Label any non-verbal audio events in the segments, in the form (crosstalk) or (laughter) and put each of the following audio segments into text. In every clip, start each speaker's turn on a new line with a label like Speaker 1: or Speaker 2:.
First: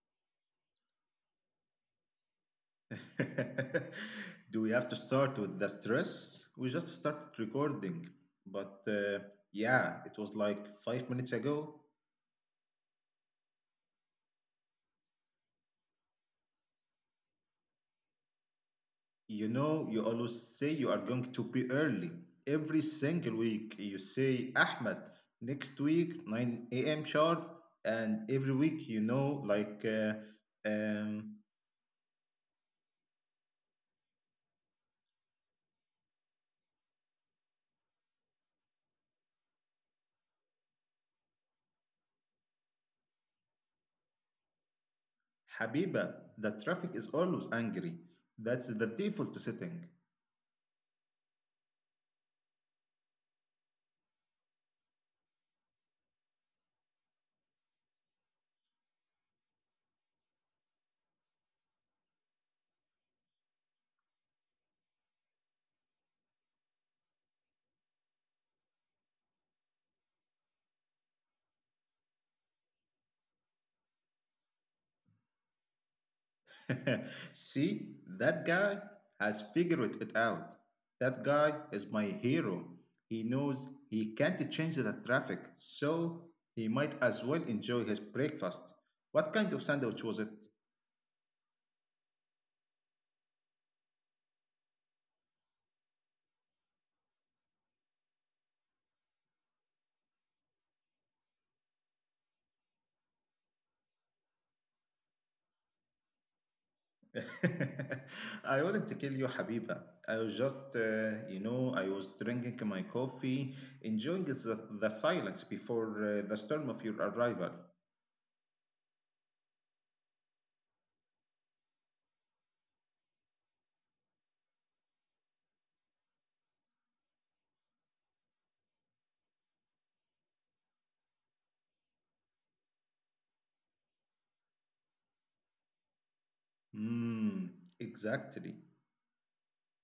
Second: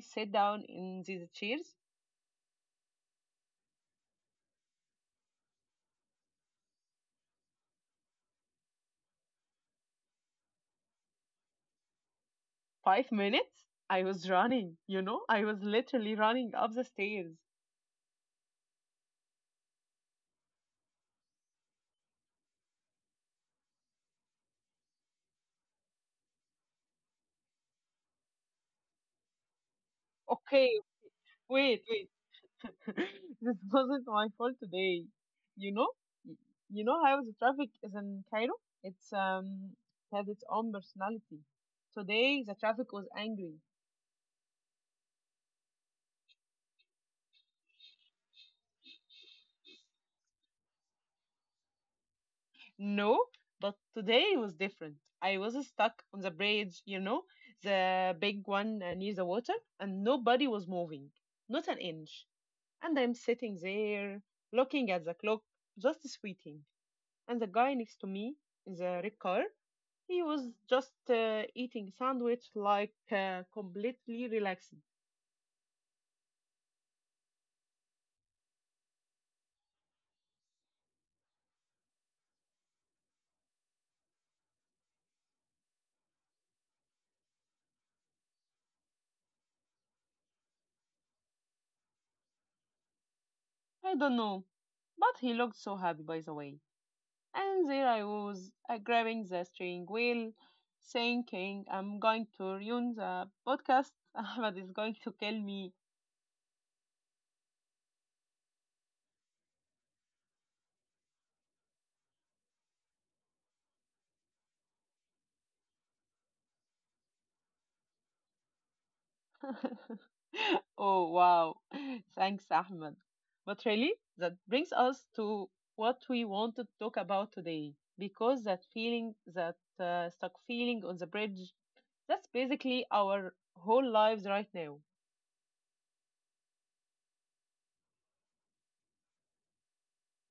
Speaker 1: sit down in these chairs.
Speaker 2: (laughs) Do we have to start with the stress? We just started recording. But Yeah, it was like 5 minutes ago.
Speaker 1: 5 minutes? I was running, I was literally running up the stairs.
Speaker 2: You know, you always say you are going to be early. Every single week, you say, Ahmed, next week, 9 a.m. sharp. And every week,
Speaker 1: Okay, wait,
Speaker 2: um,
Speaker 1: wait. (laughs) This wasn't my fault today. You know, Y- you know how the traffic is in Cairo. It's has its own personality. Today the traffic was angry.
Speaker 2: Habiba, the traffic is always angry. That's the default setting.
Speaker 1: No, but today was different. I was stuck on the bridge. You know, the big one near the water, and nobody was moving, not an inch. And I'm sitting there looking at the clock, just sweating. And the guy next to me in the red car, he was just eating sandwich like completely relaxed.
Speaker 2: (laughs) See, that guy has figured it out. That guy is my hero. He knows he can't change the traffic, so he might as well enjoy his breakfast. What kind of sandwich was it?
Speaker 1: I don't know, but he looked so happy by the way. And there I was grabbing the steering wheel, thinking I'm going to ruin the podcast. (laughs) Ahmed is going to kill me.
Speaker 2: (laughs) I wouldn't kill you, Habiba. I was just I was drinking my coffee, enjoying the silence before the storm of your arrival.
Speaker 1: (laughs) Oh wow, (laughs) thanks Ahmed. But really, that brings us to what we want to talk about today, because that feeling, that stuck feeling on the bridge, that's basically our whole lives right now.
Speaker 2: Hmm, exactly.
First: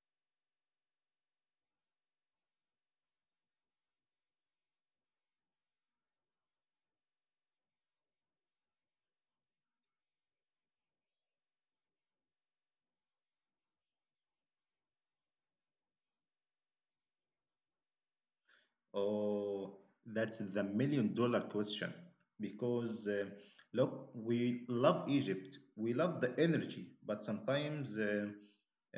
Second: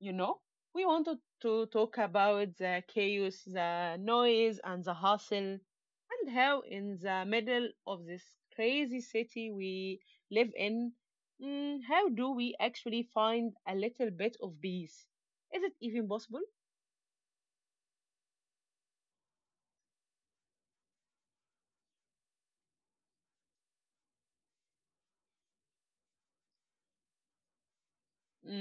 Speaker 1: You know, we wanted to talk about the chaos, the noise, and the hustle, and how in the middle of this crazy city we live in, how do we actually find a little bit of peace? Is it even possible?
Speaker 2: Oh, that's the million-dollar question. Because look, we love Egypt, we love the energy, but sometimes,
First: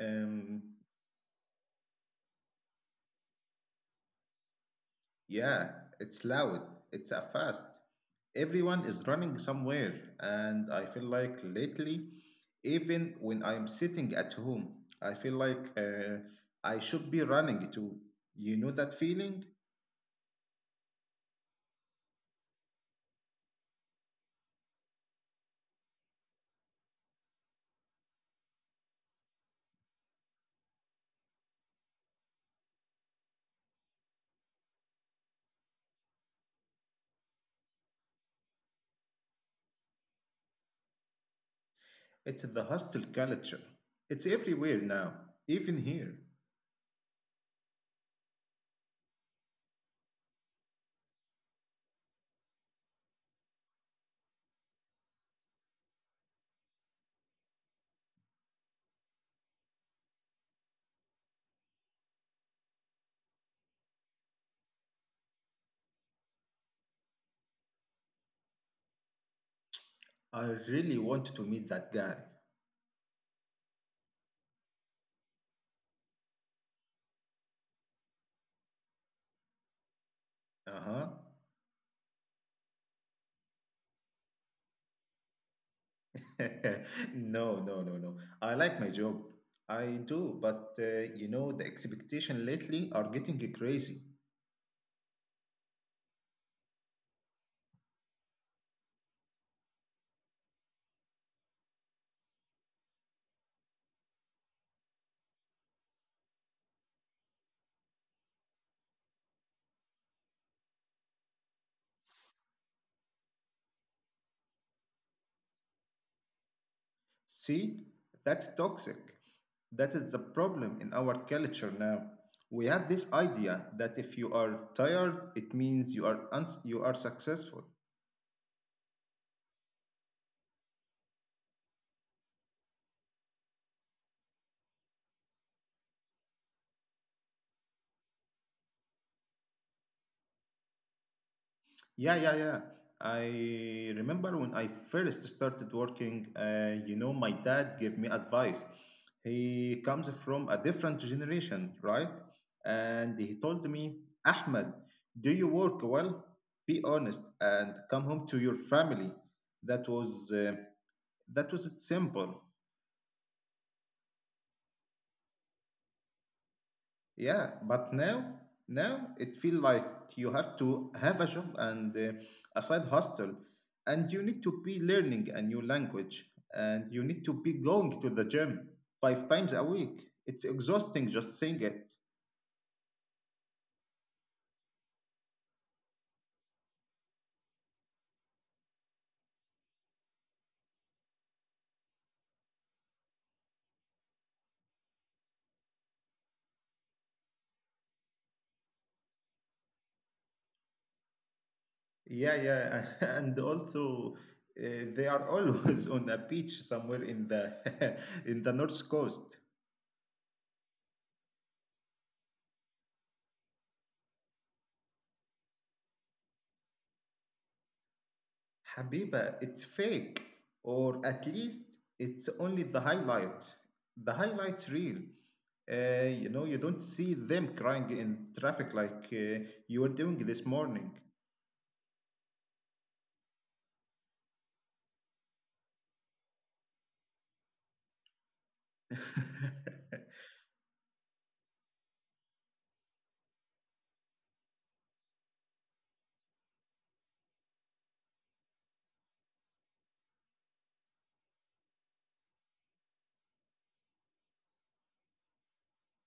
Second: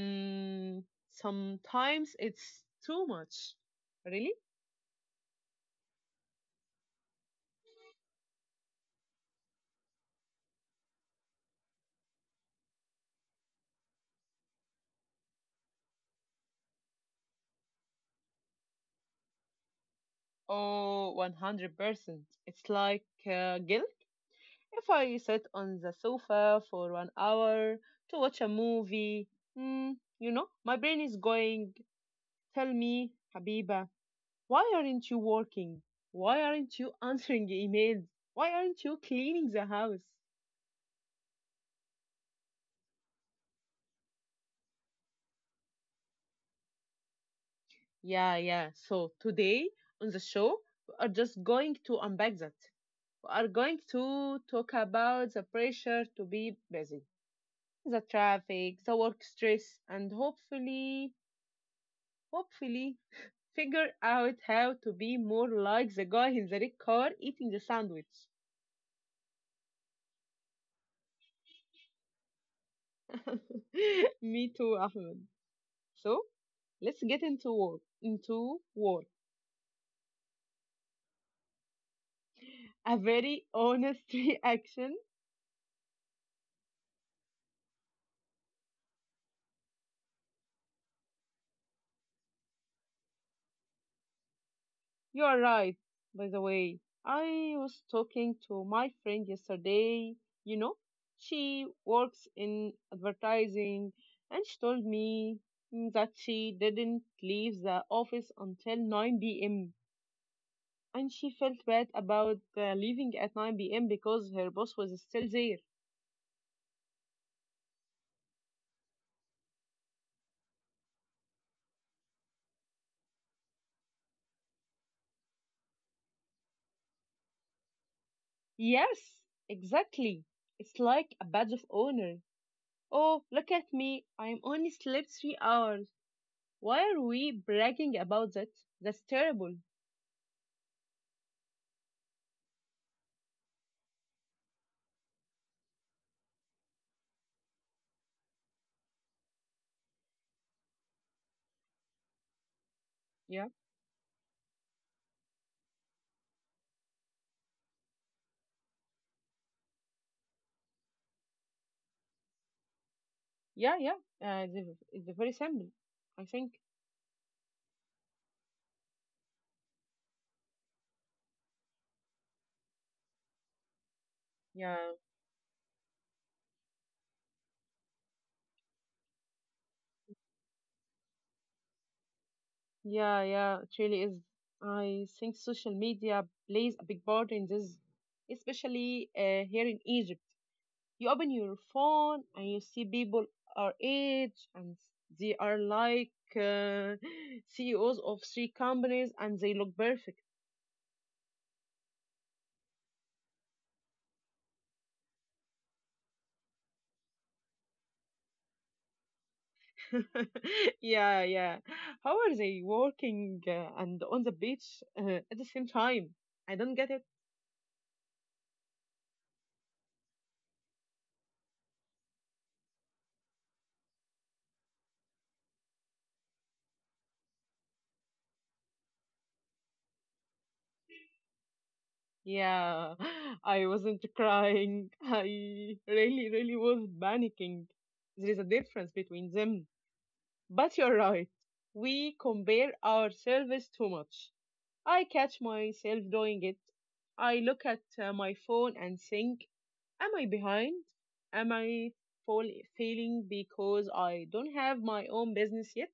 Speaker 2: um,
Speaker 1: Sometimes it's too much. Really?
Speaker 2: yeah, it's loud, it's a fast. Everyone is running somewhere, and I feel like lately, even when I'm sitting at home, I feel like I should be running too. You know that feeling?
Speaker 1: Oh, 100%. It's like guilt. If I sit on the sofa for 1 hour to watch a movie, my brain is going, tell me, Habiba, why aren't you working? Why aren't you (laughs) answering emails? Why aren't you cleaning the house?
Speaker 2: It's the hostel culture. It's everywhere now, even here.
Speaker 1: Yeah, yeah. So today on the show, we are just going to unpack that. We are going to talk about the pressure to be busy, the traffic, the work stress, and hopefully, figure out how to be more like the guy in the red car eating the sandwich.
Speaker 2: I really want to meet that guy.
Speaker 1: (laughs) Me too, Ahmed. So let's get into work. Into work.
Speaker 2: Uh huh.
Speaker 1: A very honest (laughs) reaction.
Speaker 2: (laughs) No, no, no, no. I like my job. I do, but the expectation lately are getting crazy.
Speaker 1: You are right, by the way. I was talking to my friend yesterday. You know, she works in advertising and she told me that she didn't leave the office until 9 p.m. and she felt bad about leaving at 9 p.m. because her boss was still there.
Speaker 2: See, that's toxic. That is the problem in our culture now. We have this idea that if you are tired, it means you are you are successful.
Speaker 1: Yes, exactly. It's like a badge of honor. Oh, look at me. I'm only slept 3 hours. Why are we bragging about that? That's terrible.
Speaker 2: Yeah, yeah, yeah. I remember when I first started working, my dad gave me advice. He comes from a different generation, right? And he
Speaker 1: Yeah,
Speaker 2: told me, Ahmed, do you work well? Be honest and come home to your family. That was uh, that was it simple.
Speaker 1: yeah, yeah. Uh, it's, it's very simple, I think.
Speaker 2: Yeah, but now, now it feels like you have to have a job and a side hustle, and you need to be
Speaker 1: Yeah,
Speaker 2: learning a new language, and you need to be going to the gym five times a week. It's exhausting just saying it.
Speaker 1: yeah, yeah. It really is. I think social media plays a big part in this, especially here in Egypt. You open your phone and you see people our age and they are like (laughs) CEOs of three companies and they look perfect.
Speaker 2: Yeah, yeah, (laughs) and also uh, they are always (laughs) on a beach somewhere in the (laughs) in the north coast.
Speaker 1: (laughs) Yeah, yeah. How are they working and on the beach at the same time? I don't get it.
Speaker 2: Habiba, it's fake, or at least it's only the highlight reel. You don't see them crying in traffic like you were doing this morning.
Speaker 1: Yeah, (laughs) I wasn't crying. (laughs) I really, really was panicking. There is a difference between
Speaker 2: (laughs)
Speaker 1: them. But you're right. We compare ourselves too much. I catch myself doing it. I look at my phone and think, am I behind? Am I fall- failing because I don't have my own business yet?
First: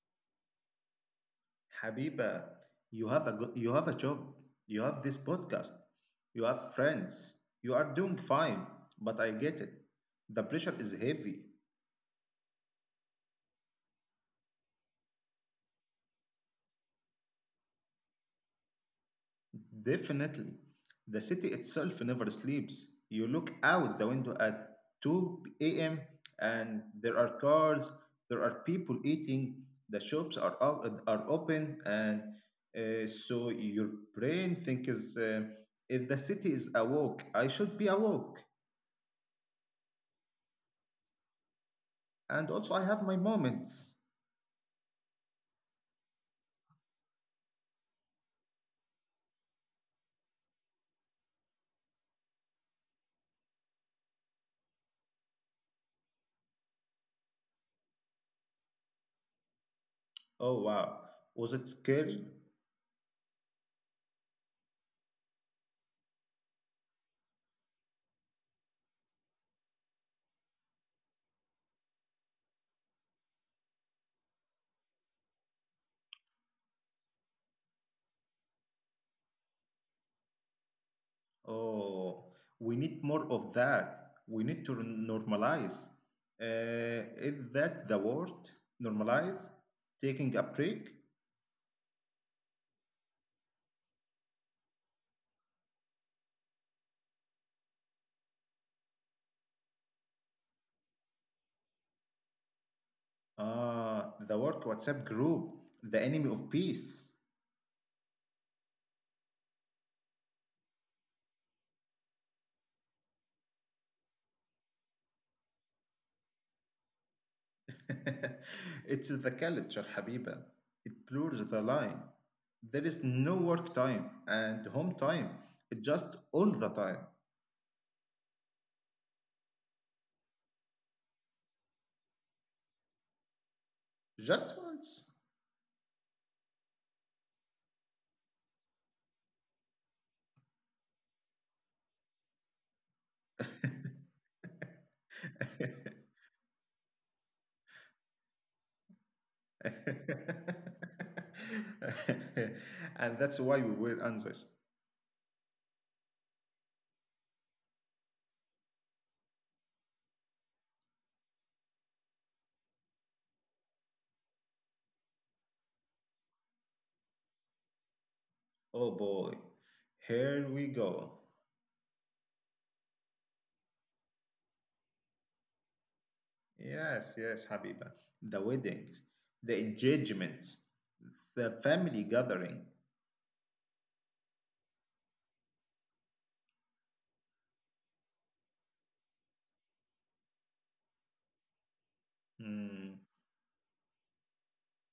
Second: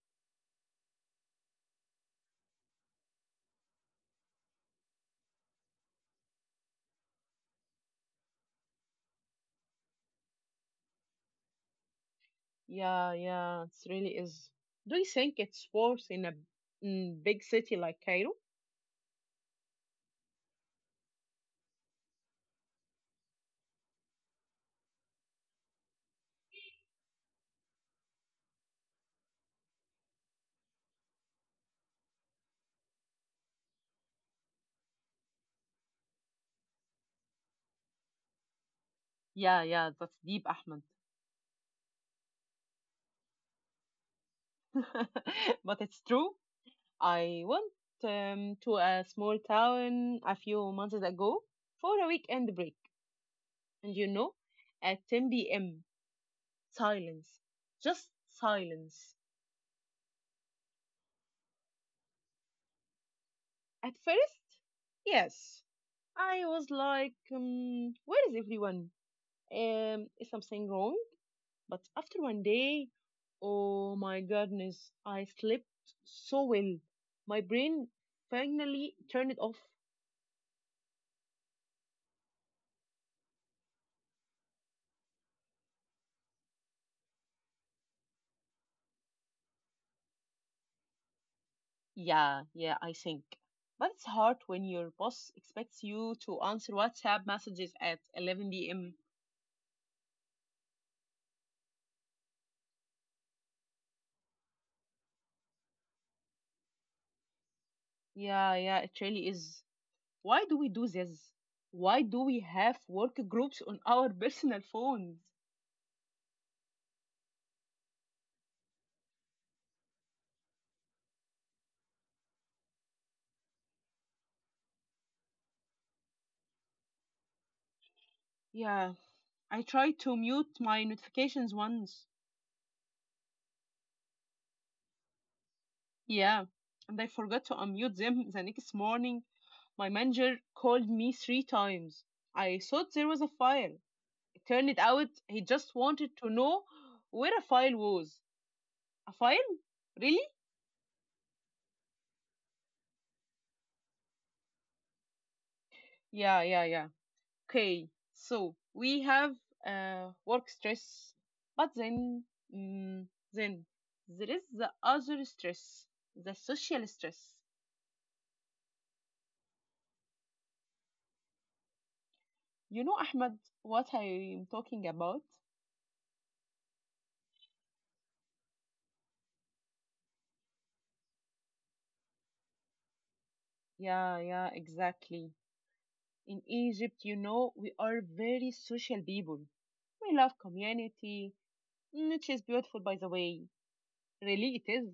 Speaker 2: Habiba, you have a you have a job, you have this podcast, you have friends, you are doing fine. But I get it. The pressure is heavy.
Speaker 1: Yeah, yeah, it really is. Do you think it's worse in a big city like Cairo?
Speaker 2: Definitely. The city itself never sleeps. You look out the window at 2 a.m. and there are cars, there are people eating, the shops are open, and so your brain thinks if the city is awoke, I should be awoke.
Speaker 1: Yeah, yeah, that's deep, Ahmed.
Speaker 2: And also, I have my moments.
Speaker 1: (laughs) But it's true. I went to a small town a few months ago for a weekend break. And you know, at 10 p.m. Silence. Just silence.
Speaker 2: Oh wow, was it scary?
Speaker 1: At first, yes. I was like, where is everyone? Is something wrong? But after one day, oh my goodness, I slept so well. My brain finally turned it off.
Speaker 2: Oh, we need more of that. We need to normalize. Is that the word? Normalize? Taking a break?
Speaker 1: Yeah, yeah, I think. But it's hard when your boss expects you to answer WhatsApp messages at 11 p.m.
Speaker 2: Ah, the work WhatsApp group, the enemy of peace.
Speaker 1: Yeah, yeah, it really is. Why do we do this? Why do we have work groups on our (laughs) personal phones?
Speaker 2: (laughs) It's the culture, Habiba. It blurs the line. There is no work time and home time. It's just all the time.
Speaker 1: Yeah, I tried to mute my notifications once.
Speaker 2: Just once.
Speaker 1: Yeah, and I forgot to unmute them the next morning. My manager called me three times. I thought there was a file. It turned out he just wanted
Speaker 2: (laughs)
Speaker 1: to know where a file was. A file? Really?
Speaker 2: (laughs) And that's why we will answers.
Speaker 1: Yeah, yeah, yeah. Okay, so we have work stress, but mm, then there is the other stress, the social stress.
Speaker 2: Oh boy, here we go.
Speaker 1: You know, Ahmed, what I am talking about?
Speaker 2: Yes, yes, Habiba. The weddings, the engagements, the family gathering.
Speaker 1: Yeah, yeah, exactly. In Egypt, we are very social people. We love community, which is beautiful, by
Speaker 2: Hmm,
Speaker 1: the way. Really, it is.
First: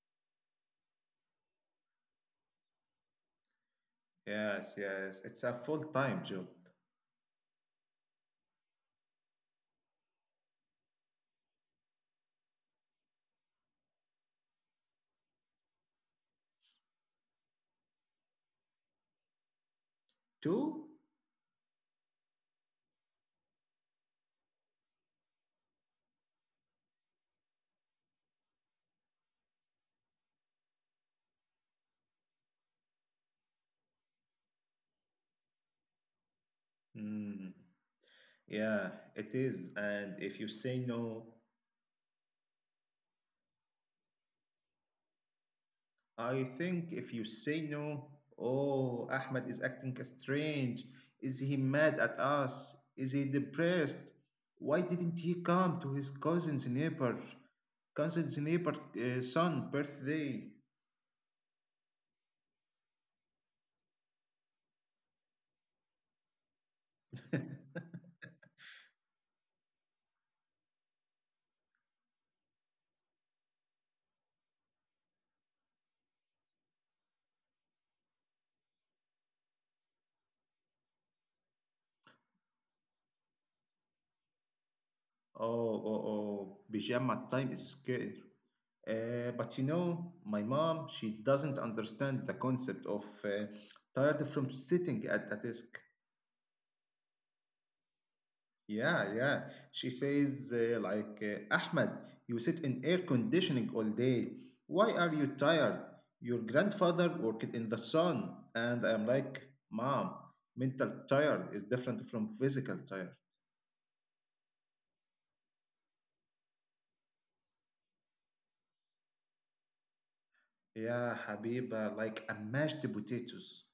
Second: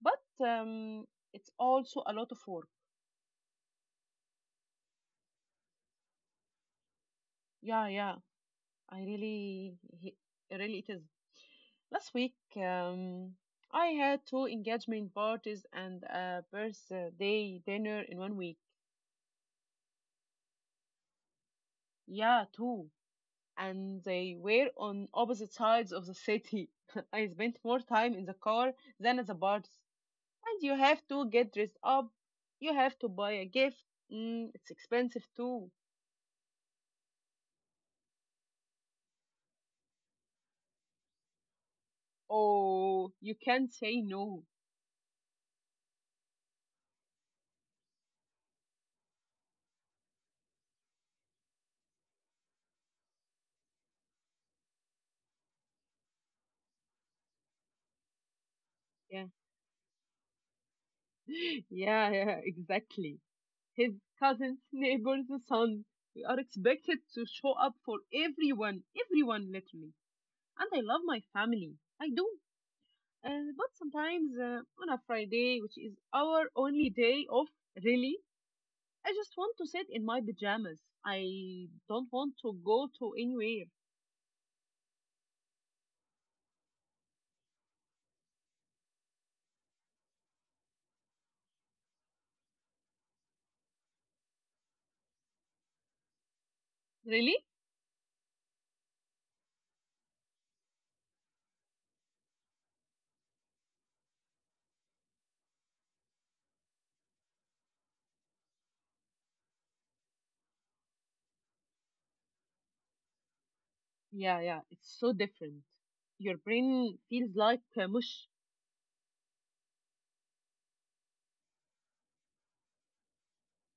Speaker 1: But it's also a lot of work.
Speaker 2: yes, yes, it's a full time job.
Speaker 1: Yeah, yeah, I really, he- really, it is. Last week, I had two engagement parties and a birthday dinner in one week.
Speaker 2: Two?
Speaker 1: Yeah, two. And they were on opposite sides of the city. (laughs) I spent more time in the car than at the parties. And you have to get dressed up. You have to buy a gift. It's expensive too.
Speaker 2: Hmm, yeah, it is. And if you say no,
Speaker 1: Oh, you can't say no.
Speaker 2: I think if you say no, oh, Ahmed is acting strange. Is he mad at us? Is he depressed? Why didn't he come to his cousin's neighbor
Speaker 1: Yeah,
Speaker 2: son birthday? (laughs)
Speaker 1: (laughs) yeah, yeah, exactly. His cousins, neighbors, the son are expected to show up for everyone, everyone literally. And I love my family. I do. But sometimes on a Friday, which is our only day off, really, I just want to sit in my pajamas. I don't want to go to anywhere.
Speaker 2: Oh, oh, oh, pajama time is scary. But my mom, she doesn't understand the concept of tired from sitting at a desk.
Speaker 1: Really?
Speaker 2: Yeah, yeah. She says, Ahmed, you sit in air conditioning all day. Why are you tired? Your grandfather worked in the sun. And I'm like, Mom, mental tired is different from physical tired.
Speaker 1: Yeah, yeah. It's so different. Your brain feels like mush.
Speaker 2: Yeah, Habiba, like a mashed potatoes.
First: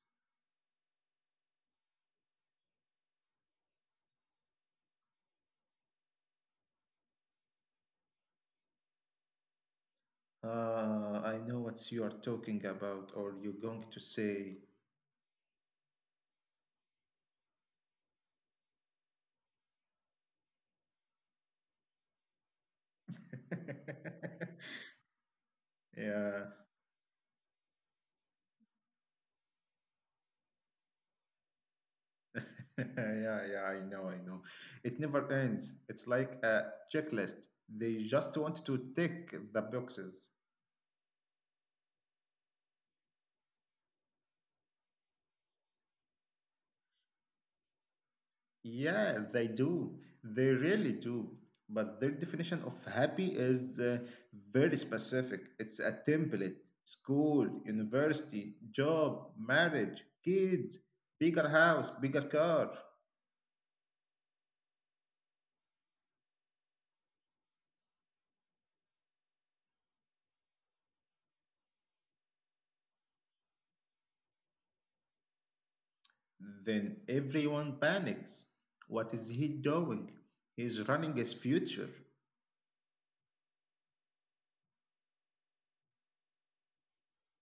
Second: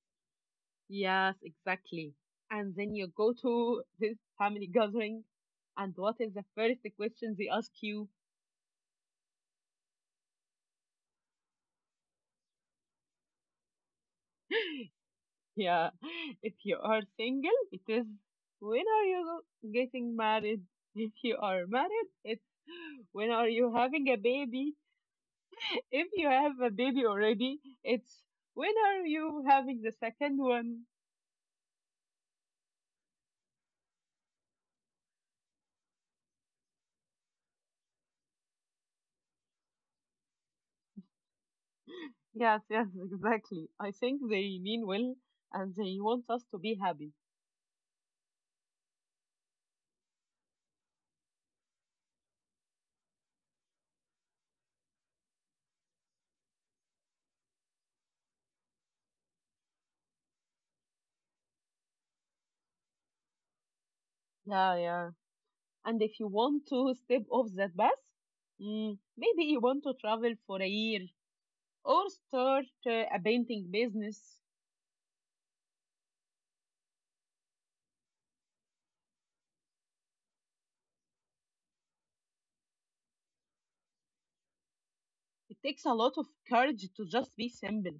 Speaker 1: Yes, exactly. And then you go to (laughs) this family gathering, and what is the first question they ask you?
Speaker 2: I know what you are talking about, or you're going to say.
Speaker 1: Yeah, (laughs) if you are single, it is when are you getting married? (laughs) If you are married, it's (laughs) when are you having a baby?
Speaker 2: (laughs)
Speaker 1: (laughs) If you
Speaker 2: Yeah.
Speaker 1: have a baby already, it's when are you having the second one?
Speaker 2: (laughs) Yeah, yeah, I know, I know. It never ends. It's like a checklist. They just want to tick the boxes.
Speaker 1: Yes, yes, (laughs) exactly. I think they mean well and they want us to be happy.
Speaker 2: Yeah, they do. They really do. But their definition of happy is very specific. It's a template. School, university, job, marriage, kids, bigger house, bigger car.
Speaker 1: Yeah, yeah. And if you want to step off that bus, maybe you want to travel for a year or start a painting business.
Speaker 2: Then everyone panics. What is he doing? He's running his future.
Speaker 1: It takes a lot of courage to just be simple,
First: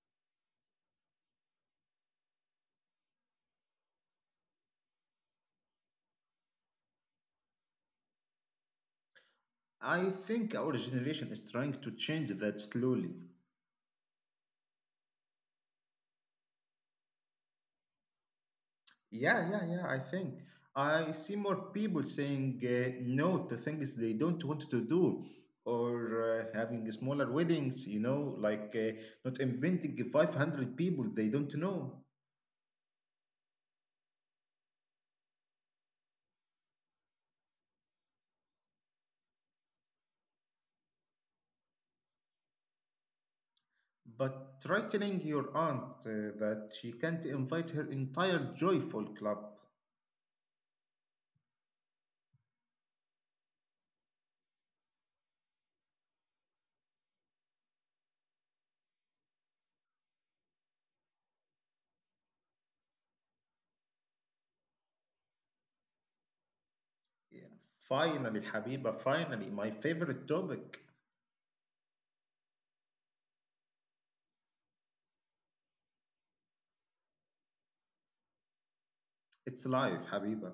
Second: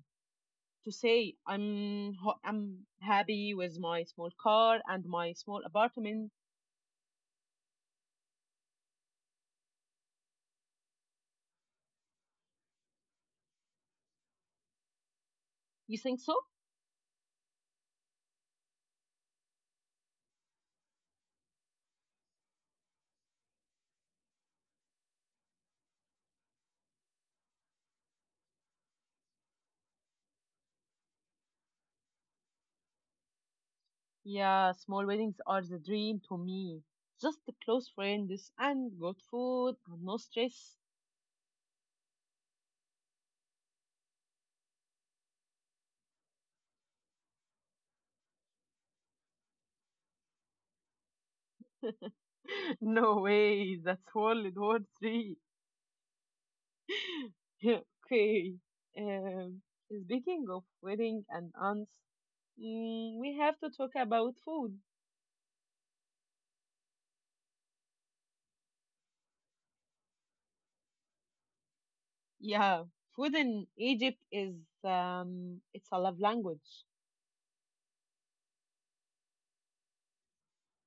Speaker 1: to say I'm happy with my small car and my small apartment.
Speaker 2: I think our generation is trying to change that slowly.
Speaker 1: You think so?
Speaker 2: Yeah, yeah, yeah, I think. I see more people saying no to things they don't want to do or having smaller weddings, you know, like not inventing 500 people they don't know.
Speaker 1: Yeah, small weddings are the dream to me. Just close friends and good food and no stress.
Speaker 2: But try telling your aunt that she can't invite her entire joyful club.
Speaker 1: (laughs) No way, that's World War III. (laughs) Okay. Um, Speaking of wedding and aunts, we have to talk about food.
Speaker 2: Yeah. Finally, Habiba, finally, my favorite topic.
Speaker 1: Yeah, food in Egypt is it's a love language.
Speaker 2: It's life, Habiba.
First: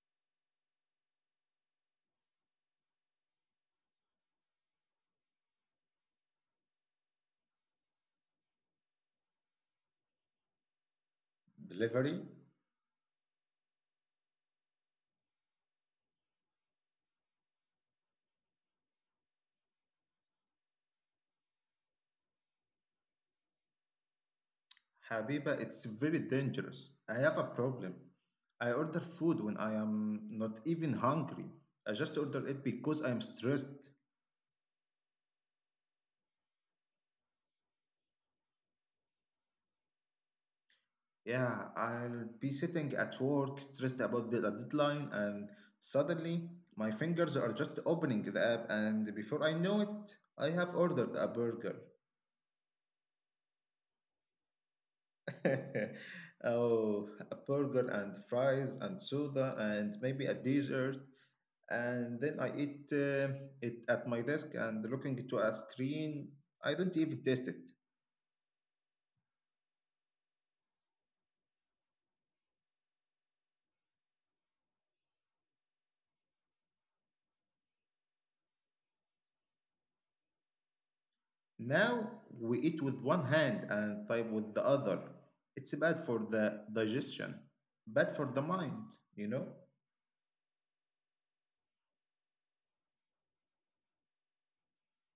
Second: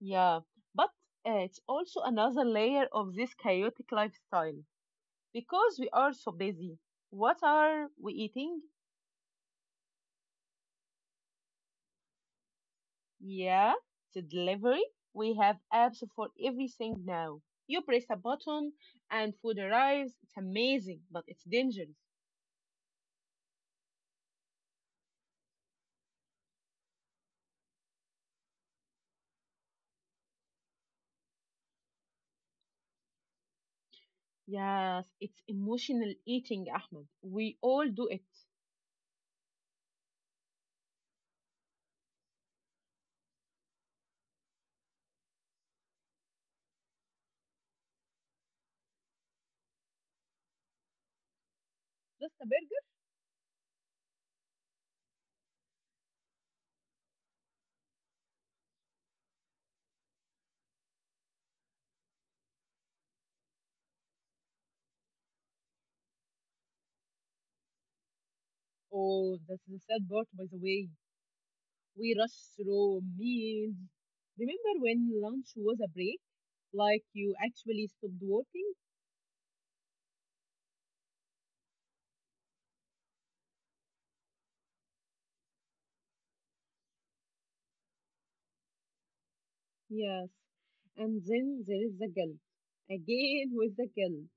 Speaker 1: Yeah, but it's also another layer of this chaotic lifestyle because we are so busy. What are we eating?
Speaker 2: Delivery.
Speaker 1: Yeah, the delivery. We have apps for everything now. You press a button and food arrives. It's amazing, but it's dangerous.
Speaker 2: Habiba, it's very dangerous. I have a problem. I order food when I am not even hungry. I just order it because I'm stressed.
Speaker 1: Yes, it's emotional eating, Ahmed. We all do it.
Speaker 2: Yeah, I'll be sitting at work stressed about the deadline, and suddenly my fingers are just opening the app, and before I know it, I have ordered a burger.
Speaker 1: Just a burger?
Speaker 2: (laughs) Oh, a burger and fries and soda and maybe a dessert. And then I eat it at my desk and looking to a screen. I don't even taste it.
Speaker 1: Oh, that's the sad part, by the way. We rush through meals. Remember when lunch was a break? Like you actually stopped working?
Speaker 2: Now we eat with one hand and type with the other. It's bad for the digestion, bad for the mind, you know?
Speaker 1: Yes. And then there is the guilt. Again with the guilt.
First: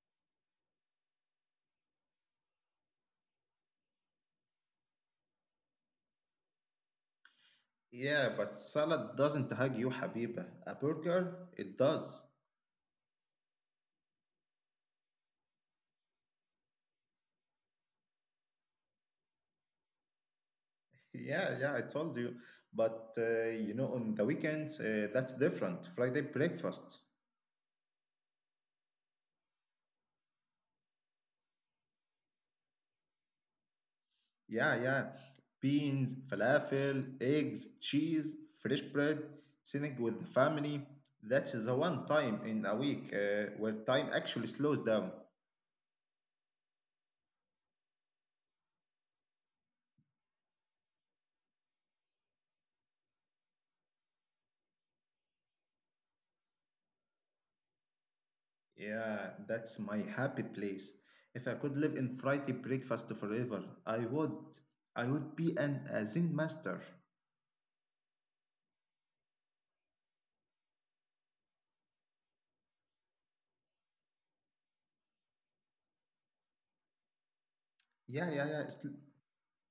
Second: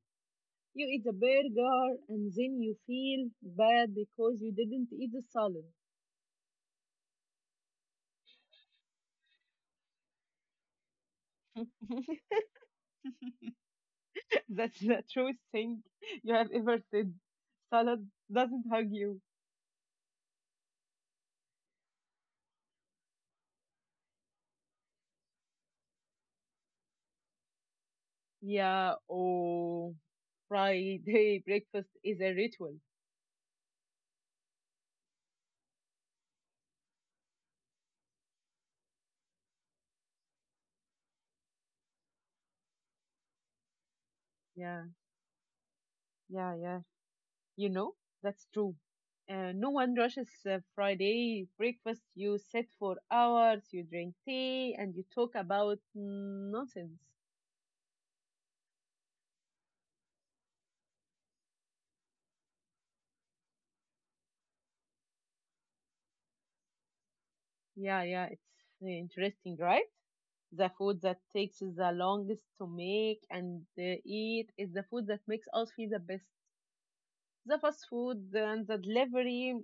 Speaker 1: You eat the burger and then you feel bad because you didn't eat the salad.
Speaker 2: Yeah, but salad doesn't hug you, Habiba. A burger, it does.
Speaker 1: (laughs) That's the truest thing you have ever said. Salad doesn't hug you.
Speaker 2: Yeah, yeah, I told you. But on the weekends, that's different. Friday breakfast.
Speaker 1: Yeah, or Friday (laughs) breakfast is a ritual.
Speaker 2: Yeah, yeah. Beans, falafel, eggs, cheese, fresh bread, sitting with the family. That is the one time in a week where time actually slows
Speaker 1: Yeah,
Speaker 2: down.
Speaker 1: yeah, yeah. You know, that's true. No one rushes Friday breakfast. You sit for hours, you drink tea, and you talk about nonsense.
Speaker 2: Yeah, that's my happy place. If I could live in Friday breakfast forever, I would. I would be an a Zen master.
Speaker 1: Yeah, yeah, it's interesting, right? The food that takes the longest to make and eat is the food that makes us feel the best. The fast
Speaker 2: Yeah,
Speaker 1: food
Speaker 2: yeah, yeah.
Speaker 1: and
Speaker 2: It's,
Speaker 1: the delivery,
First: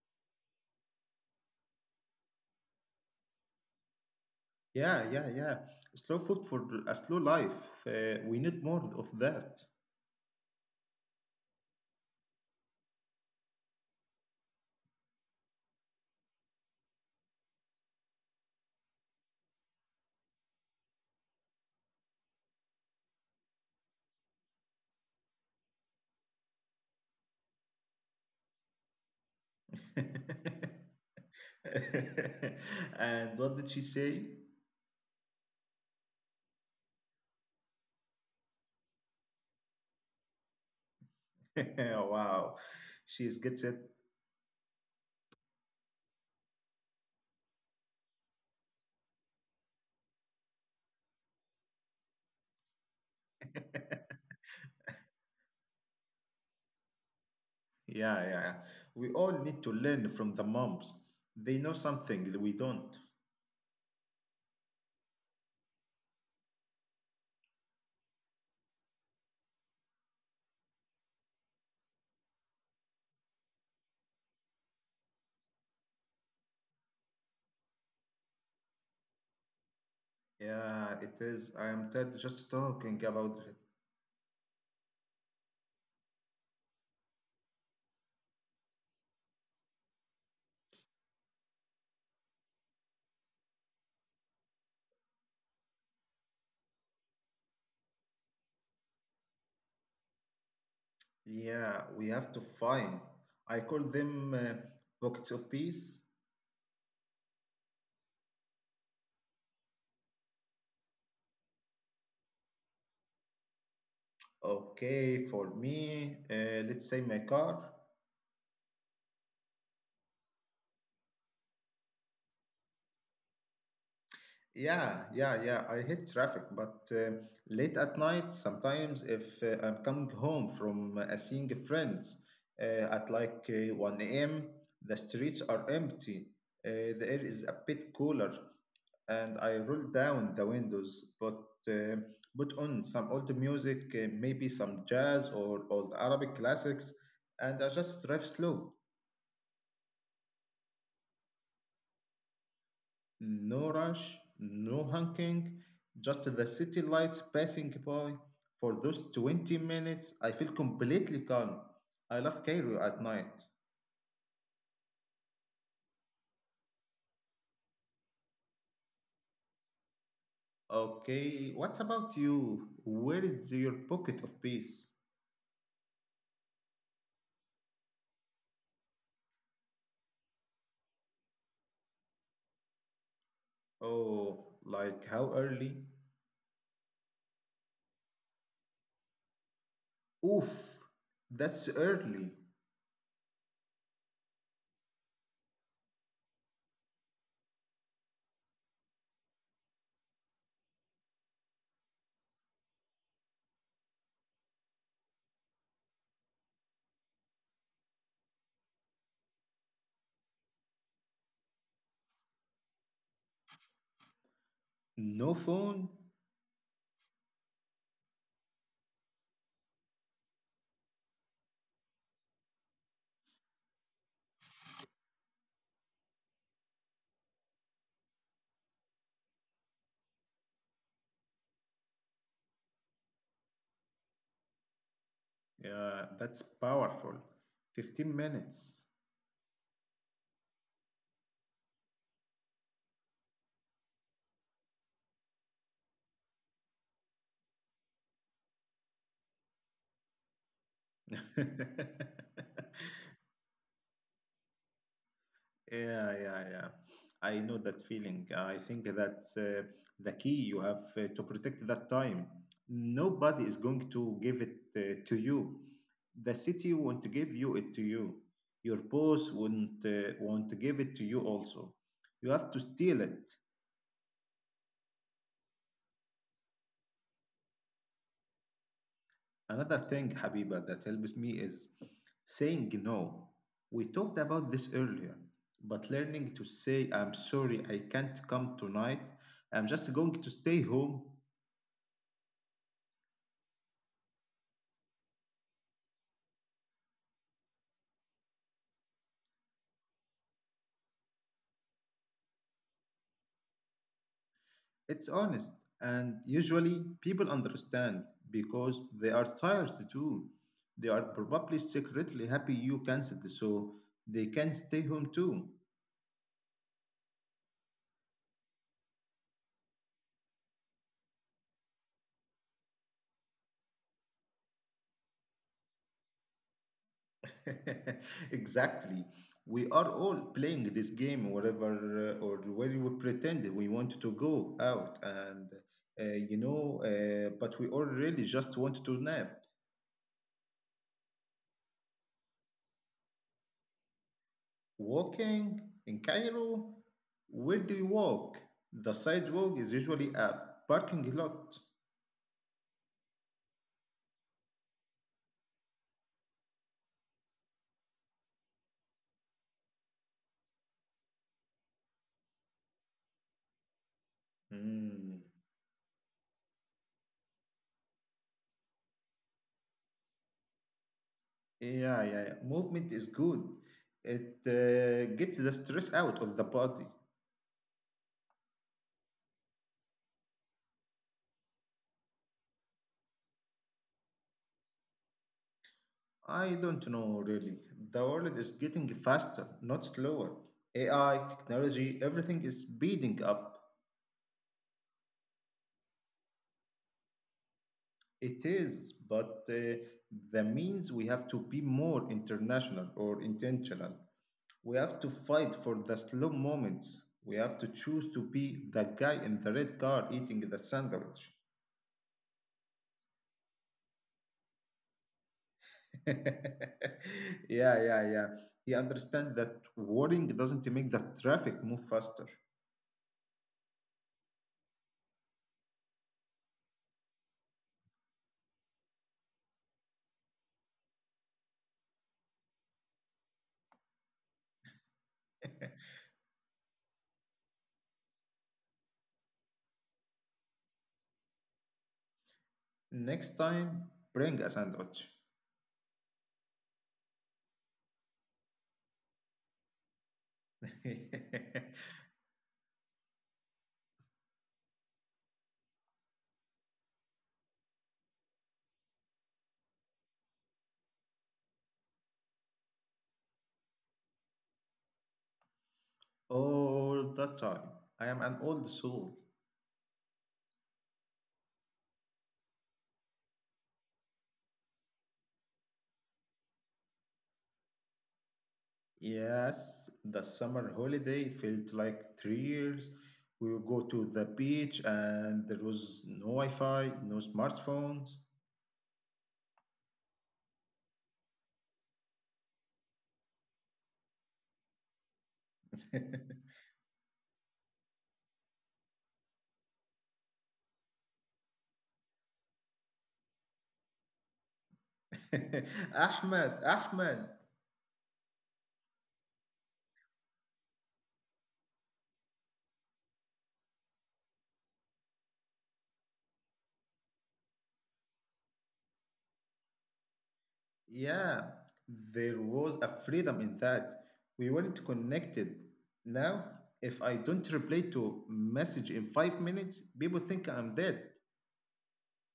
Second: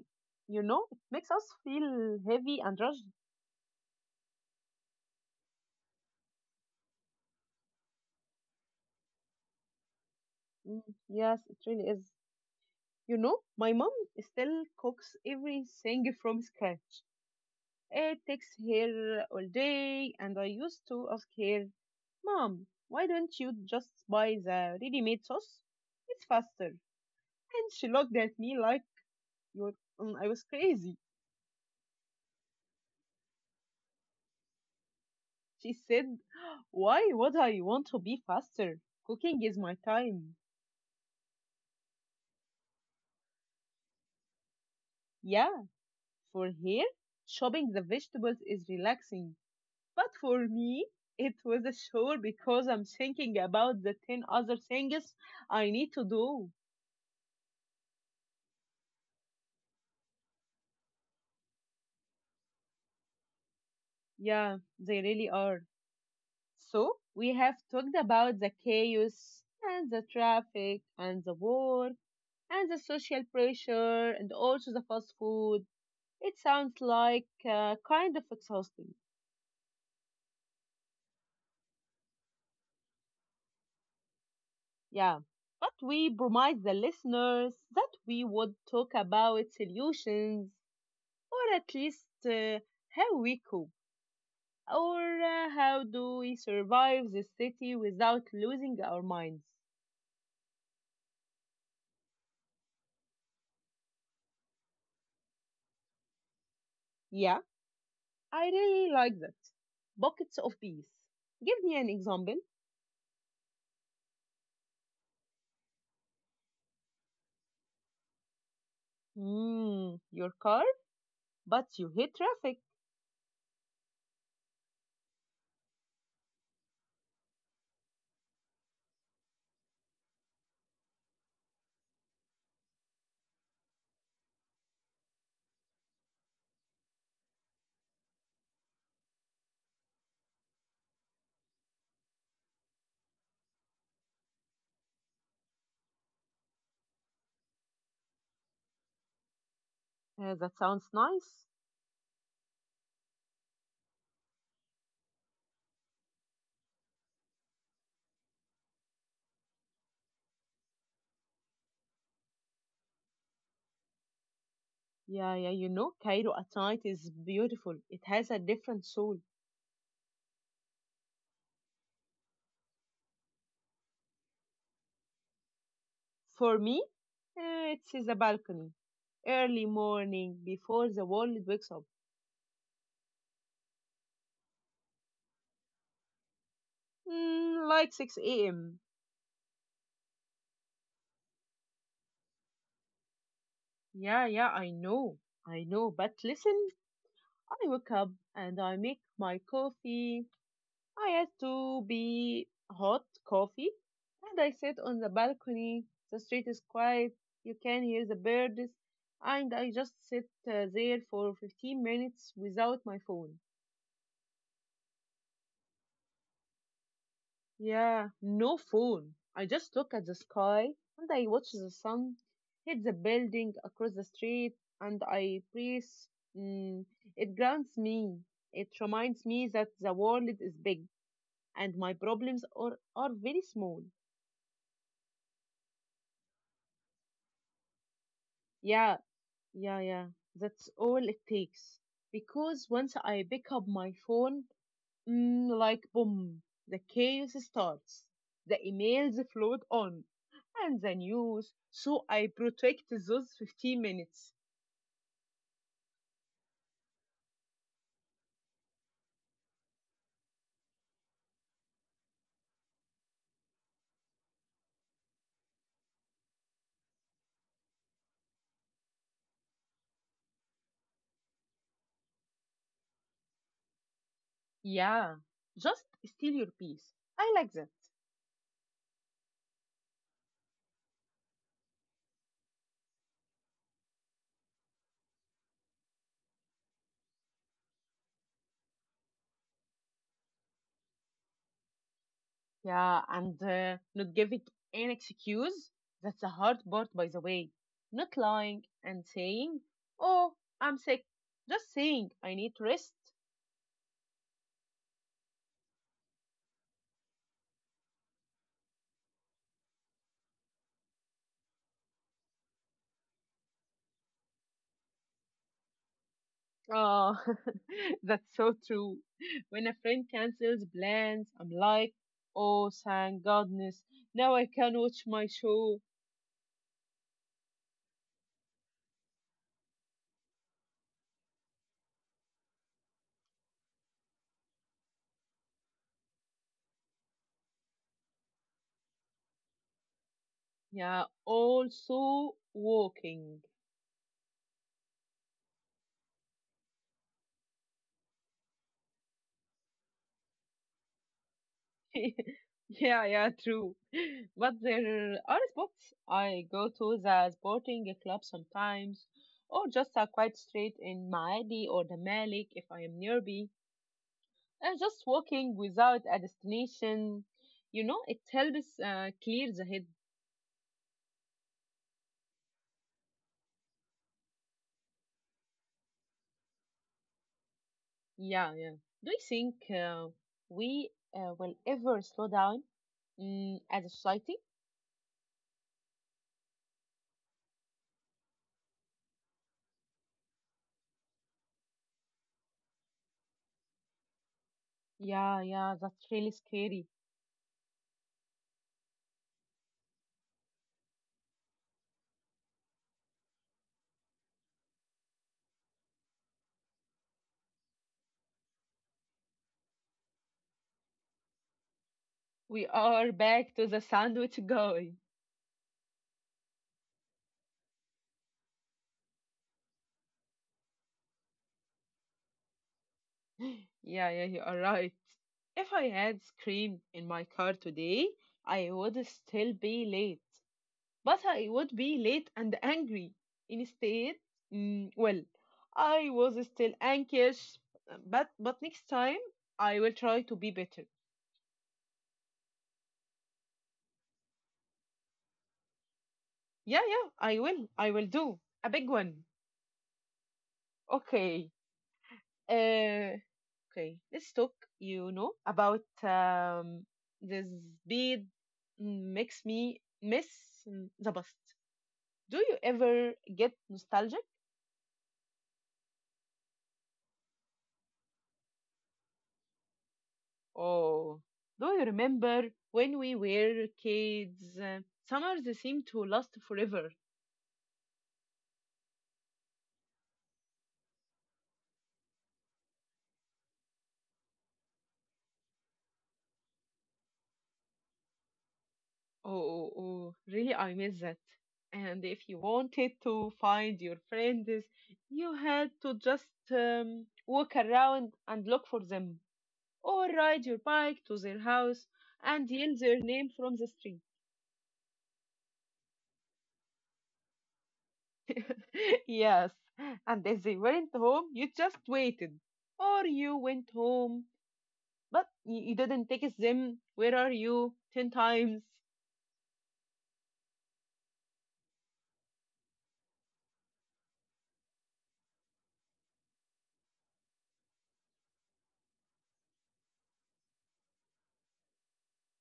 Speaker 1: you know, it makes us feel heavy and rushed.
Speaker 2: Yeah, yeah, yeah. Slow food for a slow life. We need more of that.
Speaker 1: Mm, yes, it really is. You know, my mom still cooks everything from scratch. It takes her all day, and I used to ask her, Mom, why don't you just buy the ready-made sauce? It's faster. And she looked at me like you I was
Speaker 2: (laughs)
Speaker 1: crazy.
Speaker 2: And what did she say?
Speaker 1: She said, Why would I want to be faster? Cooking is my time.
Speaker 2: (laughs) Wow, she is gets it.
Speaker 1: Yeah, for her, chopping the vegetables is relaxing. But for me, it was a chore because I'm thinking about the 10 other things I need to do.
Speaker 2: Yeah, yeah, yeah. We all need to learn from the moms. They know something that we don't.
Speaker 1: Yeah, they really are. So, we have talked about the chaos and the traffic and the war and the social pressure and also the fast food. It sounds like kind of exhausting.
Speaker 2: Yeah, it is. I am tired just talking about it.
Speaker 1: Yeah. But we promised the listeners that we would talk about solutions or at least how we cope or how do we survive the city without losing our minds.
Speaker 2: Yeah, we have to find. I call them pockets of peace.
Speaker 1: Yeah, I really like that. Buckets of peace. Give me an example.
Speaker 2: Okay, for me, let's say my car.
Speaker 1: Hmm, your car, but you hit traffic.
Speaker 2: Yeah, yeah, yeah. I hate traffic, but late at night, sometimes if I'm coming home from seeing friends at like 1 a.m., the streets are empty. The air is a bit cooler, and I roll down the windows, but uh, put on some old music, maybe some jazz or old Arabic classics, and I just drive slow.
Speaker 1: That sounds nice.
Speaker 2: No rush, no honking, just the city lights passing by. For those 20 minutes, I feel completely calm. I love Cairo at night.
Speaker 1: Yeah, yeah, you know, Cairo at night is beautiful. It has a different soul.
Speaker 2: Okay, what about you? Where is your pocket of peace?
Speaker 1: For me, it is a balcony. Early morning, before the world wakes up.
Speaker 2: Oh, like how early?
Speaker 1: Like 6 a.m.
Speaker 2: Oof, that's early.
Speaker 1: Yeah, yeah, I know. I know. But listen, I wake up and I make my coffee. I had to be hot coffee, and I sit on the balcony. The street is quiet. You can hear the birds, and I just sit there for 15 minutes without my phone.
Speaker 2: No phone?
Speaker 1: Yeah, no phone. I just look at the sky and I watch the sun hit the building across the street, and I breathe. Mm, it grounds me. It reminds me that the world is big and my problems are very small.
Speaker 2: Yeah, that's powerful. 15 minutes.
Speaker 1: Yeah, yeah, yeah, that's all it takes. Because once I pick up my phone, like boom, the chaos starts. The emails float on, and the news. So I protect
Speaker 2: (laughs)
Speaker 1: those 15 minutes.
Speaker 2: Yeah, yeah, yeah. I know that feeling. I think that's the key you have to protect that time. Nobody is going to give it to you. The city won't give you it to you. Your boss won't want to give it to you also. You have to steal it.
Speaker 1: Yeah, just steal your peace. I like that.
Speaker 2: Another thing, Habiba, that helps me is saying no. We talked about this earlier, but learning to say, I'm sorry, I can't come tonight. I'm just going to stay home.
Speaker 1: Yeah, and not give it an excuse. That's the hard part, by the way. Not lying and saying, oh, I'm sick. Just saying, I need rest.
Speaker 2: It's honest, and usually people understand because they are tired too. They are probably secretly happy you cancelled, so they can stay home too.
Speaker 1: Oh, (laughs) that's so true. When a friend cancels plans, I'm like, oh, thank goodness. Now I can watch my show.
Speaker 2: (laughs) Exactly. We are all playing this game, whatever or where we pretend we want to go out, and but we already just want to nap.
Speaker 1: Yeah, also walking.
Speaker 2: Walking in Cairo, where do you walk? The sidewalk is usually a parking lot.
Speaker 1: (laughs) yeah, yeah, true. But there are spots. I go to the sporting club sometimes, or just a quiet street in Maadi or the Malik if I am nearby. And just
Speaker 2: Mm.
Speaker 1: walking without a destination, you know, it helps clear the head.
Speaker 2: Yeah, yeah, yeah. Movement is good. It gets the stress out of the body.
Speaker 1: Yeah, yeah. Do you think we will ever slow down as a society?
Speaker 2: I don't know really. The world is getting faster, not slower. AI, technology, everything is speeding up.
Speaker 1: Yeah, yeah, that's really scary.
Speaker 2: It is, but that means we have to be more international or intentional. We have to fight for the slow moments. We have to choose to be the guy in the red car eating the sandwich.
Speaker 1: We are back to the sandwich guy.
Speaker 2: (laughs) Yeah, yeah, yeah. He understands that worrying doesn't make the traffic move faster.
Speaker 1: Yeah, yeah, you are right. If I had screamed in my car today, I would still be late. But I would be late and angry. Instead, well, I was still anxious. But next time, I will try to be better.
Speaker 2: Next time, bring a sandwich.
Speaker 1: Yeah, yeah, I will. I will do a big one. Okay.
Speaker 2: (laughs)
Speaker 1: Uh, okay. Let's talk. You know about the speed makes me miss the bus. Do you ever get nostalgic?
Speaker 2: All the time. I am an old soul.
Speaker 1: Or do you remember when we were kids? Summers seem to last forever.
Speaker 2: Yes, the summer holiday felt like 3 years. We would go to the beach and there was no Wi Fi, no smartphones.
Speaker 1: Oh, really, I miss that. And if you wanted to find your friends, you had to just
Speaker 2: (laughs)
Speaker 1: walk around and look for them, or ride your bike to their house and yell their name from the street.
Speaker 2: Ahmed, Ahmed,
Speaker 1: (laughs) Yes, and if they weren't home, you just waited, or you went home, but you didn't text them, where are you, 10 times.
Speaker 2: yeah, there was a freedom in that. We weren't connected. Now, if I don't reply to message in 5 minutes, people think I'm dead.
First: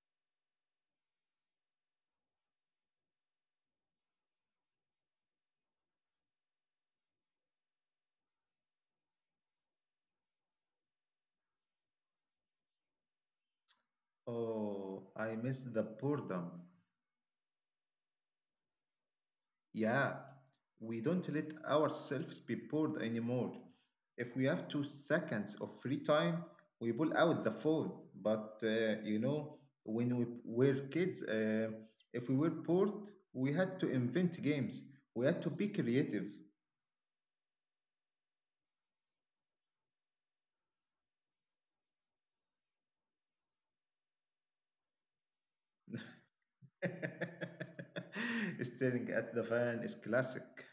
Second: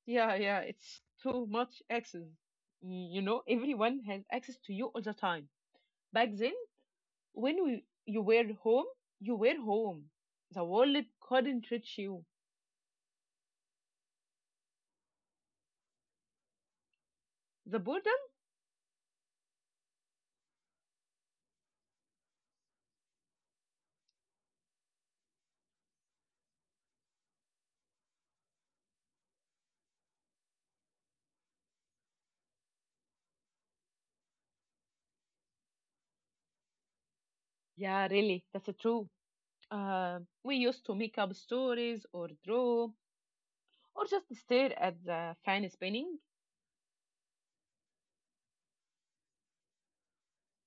Speaker 1: Yeah, yeah, it's too much access. You know, everyone has access to you all the time. Back then, you were home, you were home. The world couldn't reach you.
Speaker 2: Oh, I miss the boredom.
Speaker 1: The boredom?
Speaker 2: Yeah, we don't let ourselves be bored anymore. If we have 2 seconds of free time, we pull out the phone. But when we were kids, if we were bored, we had to invent games. We had to be creative.
Speaker 1: Yeah, really, that's true. Uh, we used to make up stories or draw or just stare at the fan spinning.
Speaker 2: (laughs) Staring at the fan is classic.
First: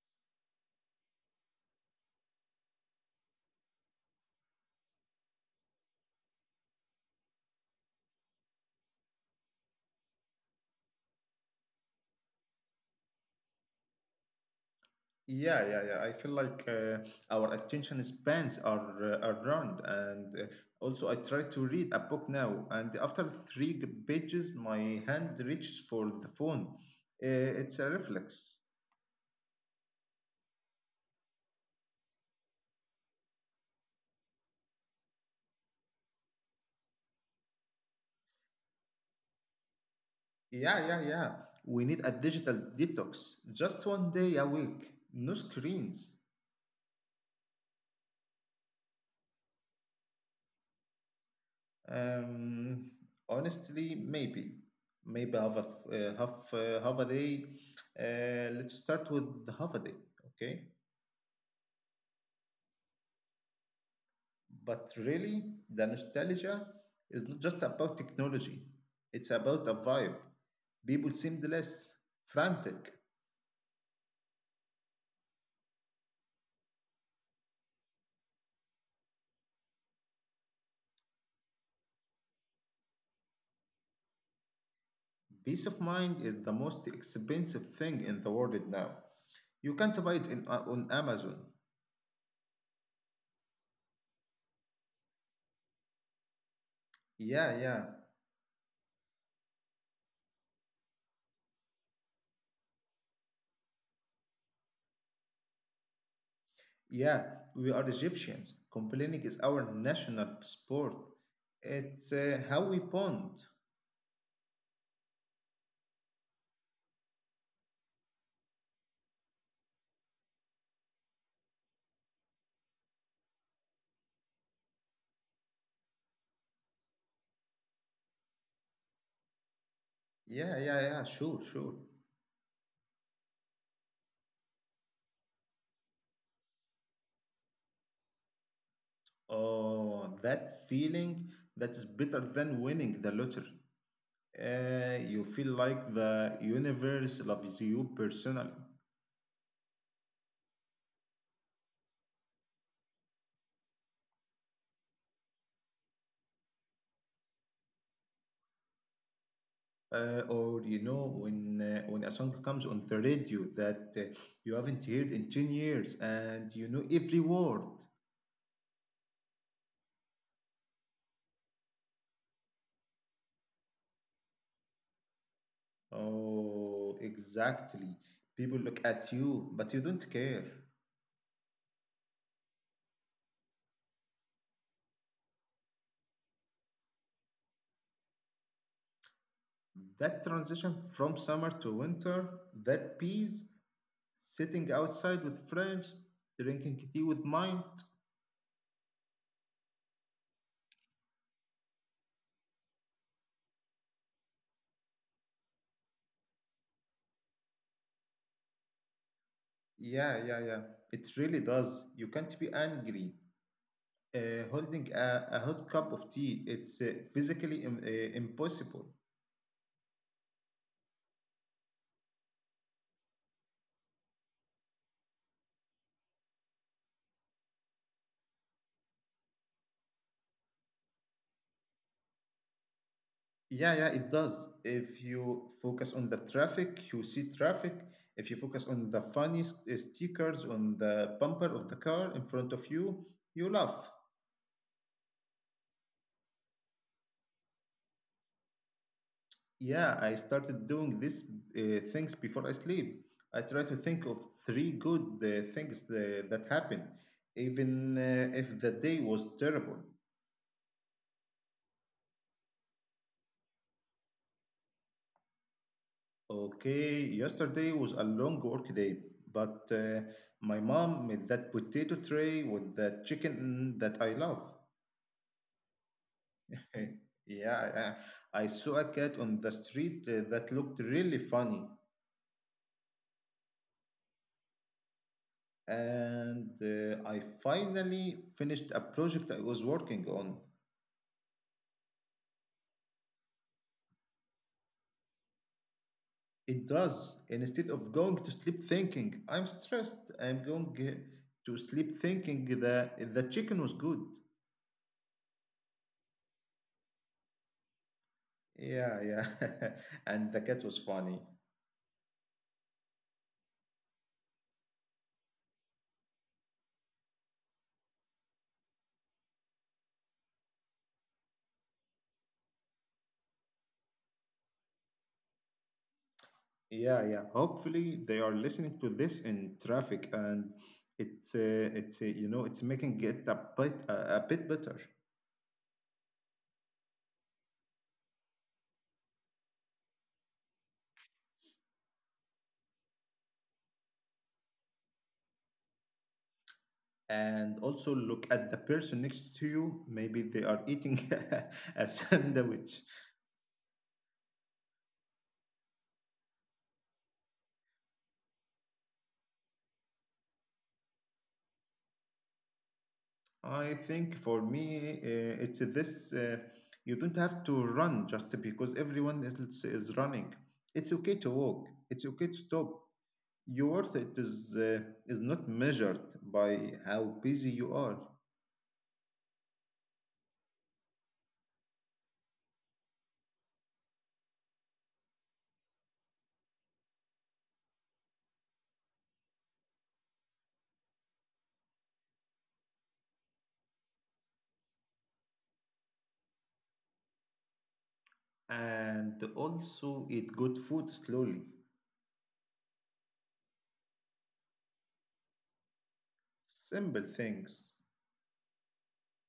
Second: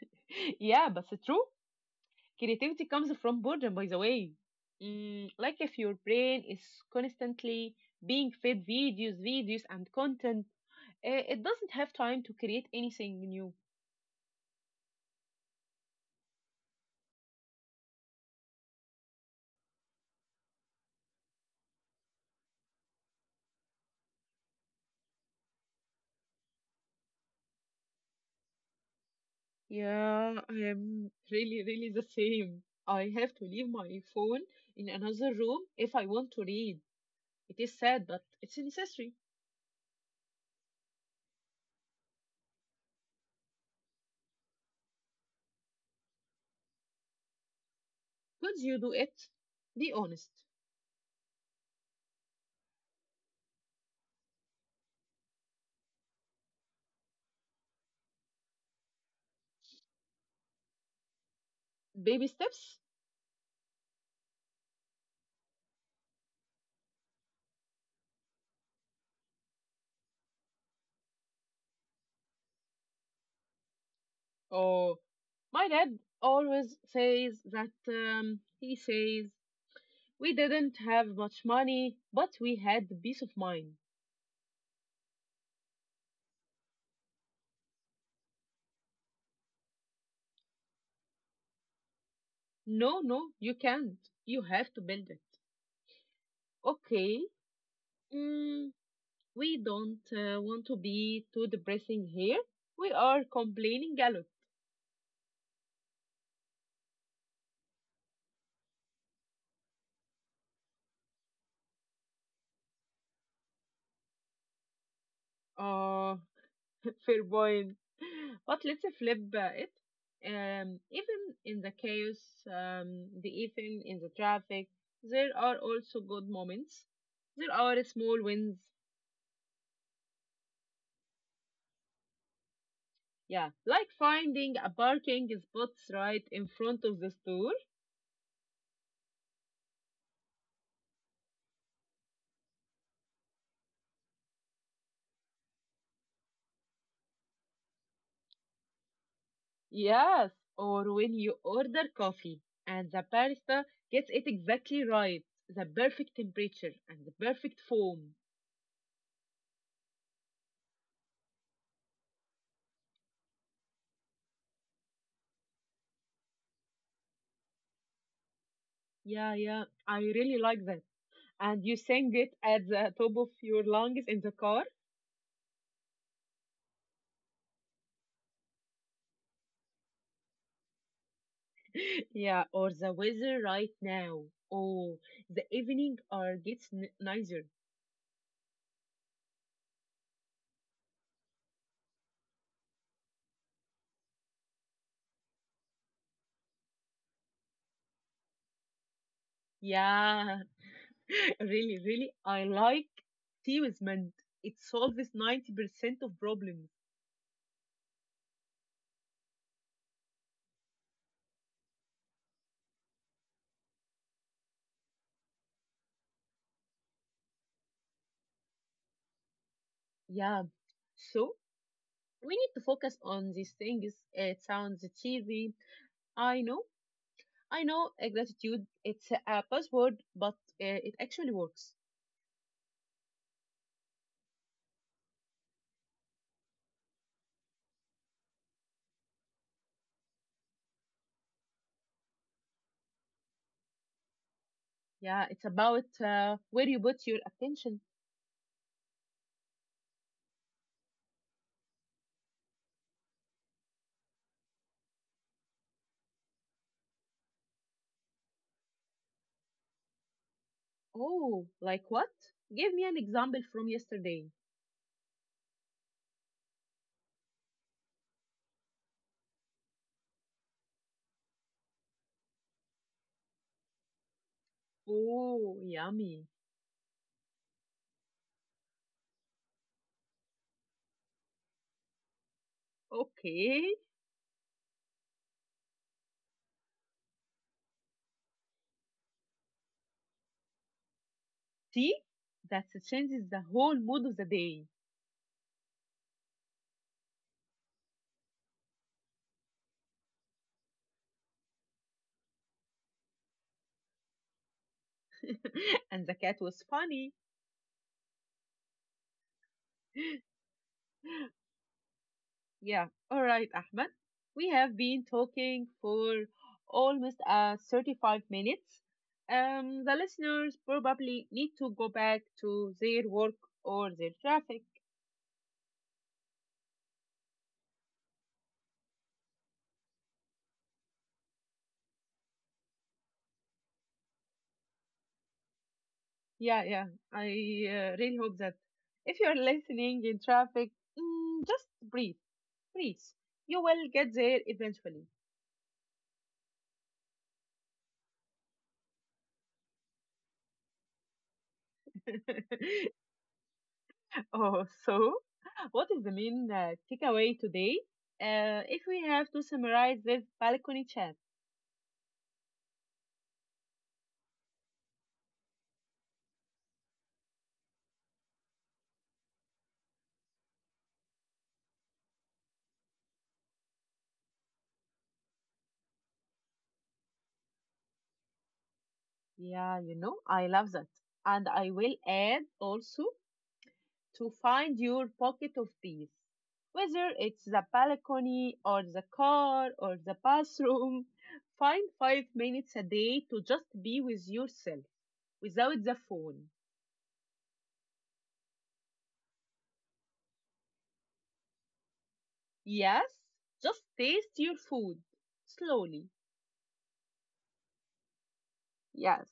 Speaker 1: (laughs) yeah, but it's true. Creativity comes from boredom, by the way. Like if your brain is constantly being fed videos, videos, and content. It doesn't have time to create anything new.
Speaker 2: Yeah, yeah, yeah. I feel like our attention spans are round, and also I try to read a book now, and after three pages, my hand reaches for the phone. It's a reflex.
Speaker 1: Yeah, I am really, really the same. I have to leave my phone in another room if I want to read. It is sad, but it's necessary.
Speaker 2: Yeah, yeah, yeah. We need a digital detox. Just one day a week, no screens.
Speaker 1: Could you do it? Be honest.
Speaker 2: Um, Honestly, maybe half a day. Let's start with half a day, okay?
Speaker 1: Baby steps?
Speaker 2: But really, the nostalgia is not just about technology, it's about a vibe. People seemed less frantic.
Speaker 1: Oh, my dad always says that, he says, we didn't have much money, but we had the peace of mind.
Speaker 2: Peace of mind is the most expensive thing in the world right now. You can't buy it on Amazon.
Speaker 1: No, no, you can't. You have to build it. Okay.
Speaker 2: Yeah, yeah,
Speaker 1: Mm, we don't want to be too depressing here. We are complaining a lot.
Speaker 2: yeah. We are Egyptians. Complaining is our national sport. It's how we bond.
Speaker 1: Oh, (laughs) fair point. (laughs) But let's flip it. Even in the chaos, the even in the traffic, there are also good moments. There are small wins.
Speaker 2: Yeah, yeah, yeah, sure, sure.
Speaker 1: Yeah, like finding a parking spot right in front of the store.
Speaker 2: Oh, that feeling that is better than winning the lottery. You feel like the universe loves you personally.
Speaker 1: Yes, or when you order coffee and the barista gets it exactly right, the perfect temperature and the perfect foam.
Speaker 2: Or when a song comes on the radio that you haven't heard in 10 years and you know every word.
Speaker 1: Yeah, yeah, I really like that. And you sang it at the top of your lungs in the car.
Speaker 2: Oh, exactly. People look at you, but you don't care.
Speaker 1: (laughs) Yeah, or the weather right now. Oh, the evening or gets nicer.
Speaker 2: That transition from summer to winter, that peace, sitting outside with friends, drinking tea with mind.
Speaker 1: Yeah, (laughs) really, really, I like tea with mint. It solves 90% of problems.
Speaker 2: Yeah, yeah, yeah. It really does. You can't be angry holding a hot cup of tea. It's physically impossible.
Speaker 1: Yeah, so we need to focus on these things. It sounds cheesy. I know. I know, gratitude, it's a buzzword, but it actually works.
Speaker 2: Yeah, yeah, it does. If you focus on the traffic, you see traffic. If you focus on the funny stickers on the bumper of the car in front of you, you laugh.
Speaker 1: Yeah, it's about where you put your attention.
Speaker 2: Yeah, I started doing these things before I sleep. I try to think of three good things that happened, even if the day was terrible.
Speaker 1: Oh, like what? Give me an example from yesterday.
Speaker 2: Okay, yesterday was a long work day, but my mom made that potato tray with the chicken that I love.
Speaker 1: Oh, yummy.
Speaker 2: (laughs) Yeah, I saw a cat on the street that looked really funny,
Speaker 1: Okay.
Speaker 2: and I finally finished a project I was working on.
Speaker 1: See? That changes the whole mood of the day.
Speaker 2: It does. And instead of going to sleep thinking, I'm stressed, I'm going to sleep thinking that the chicken was good.
Speaker 1: (laughs) And the cat was funny.
Speaker 2: Yeah, yeah. (laughs) And the cat was funny.
Speaker 1: Yeah, all right, Ahmed. We have been talking for almost 35 minutes. The listeners probably need to go back to their work or their traffic.
Speaker 2: Yeah, yeah. Hopefully they are listening to this in traffic, and it's uh, it's you know it's making it a bit a bit better.
Speaker 1: Yeah, yeah, I really hope that if you're (laughs) listening in traffic, just breathe, breathe. You will get there eventually.
Speaker 2: And also look at the person next to you. Maybe they are eating (laughs) a
Speaker 1: (laughs)
Speaker 2: sandwich.
Speaker 1: oh, so what is the main takeaway today? If we have to summarize this balcony chat,
Speaker 2: I think for me it's this. You don't have to run just because everyone is running. It's okay to walk. It's okay to stop. Your worth it is not measured by how busy you are,
Speaker 1: yeah, you know, I love that. And I will add also to find your pocket of peace. Whether it's the balcony or the car or the bathroom, (laughs) find 5 minutes a day to just be with yourself without the phone.
Speaker 2: and also eat good food slowly.
Speaker 1: Yes, just taste your food slowly.
Speaker 2: Simple things.
Speaker 1: Yes.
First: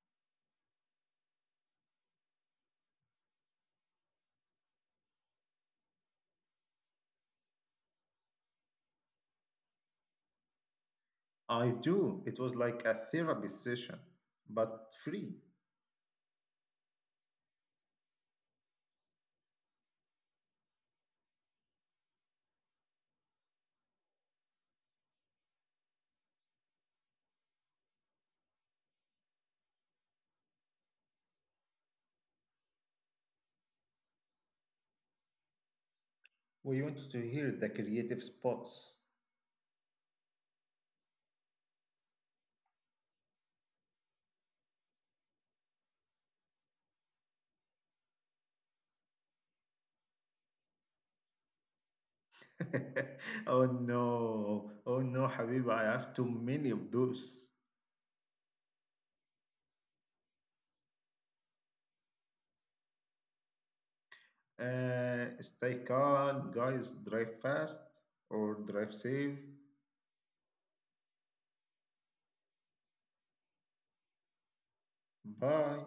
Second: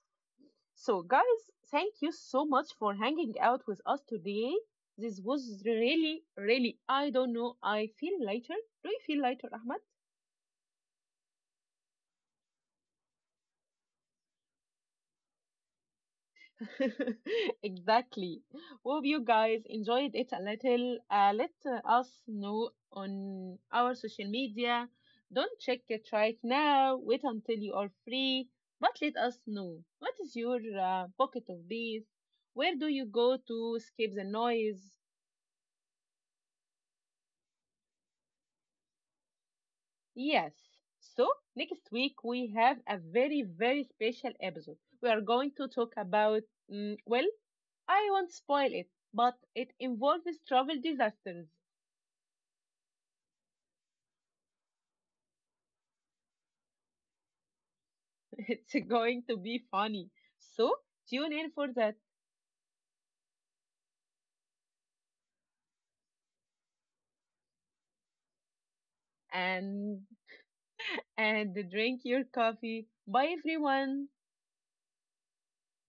Speaker 1: So, guys, thank you so much for hanging out with us today. This was really, really, I don't know. I feel lighter. Do you feel lighter, Ahmad?
Speaker 2: I do. It was like a therapy session, but free.
Speaker 1: (laughs) exactly. Hope you guys enjoyed it a little. Let us know on our social media. Don't check it right now. Wait until you are free. But let us know, what is your pocket of bees? Where do you go to escape the noise?
Speaker 2: We want to hear the creative spots.
Speaker 1: Yes. So next week we have a very very special episode. We are going to talk about well, I won't spoil it, but it involves travel disasters.
Speaker 2: (laughs) Oh no, oh no, Habiba, I have too many of those.
Speaker 1: It's going to be funny. So tune in for that,
Speaker 2: Stay calm, guys. Drive fast or drive safe.
Speaker 1: and and drink your coffee. Bye everyone.
Speaker 2: Bye.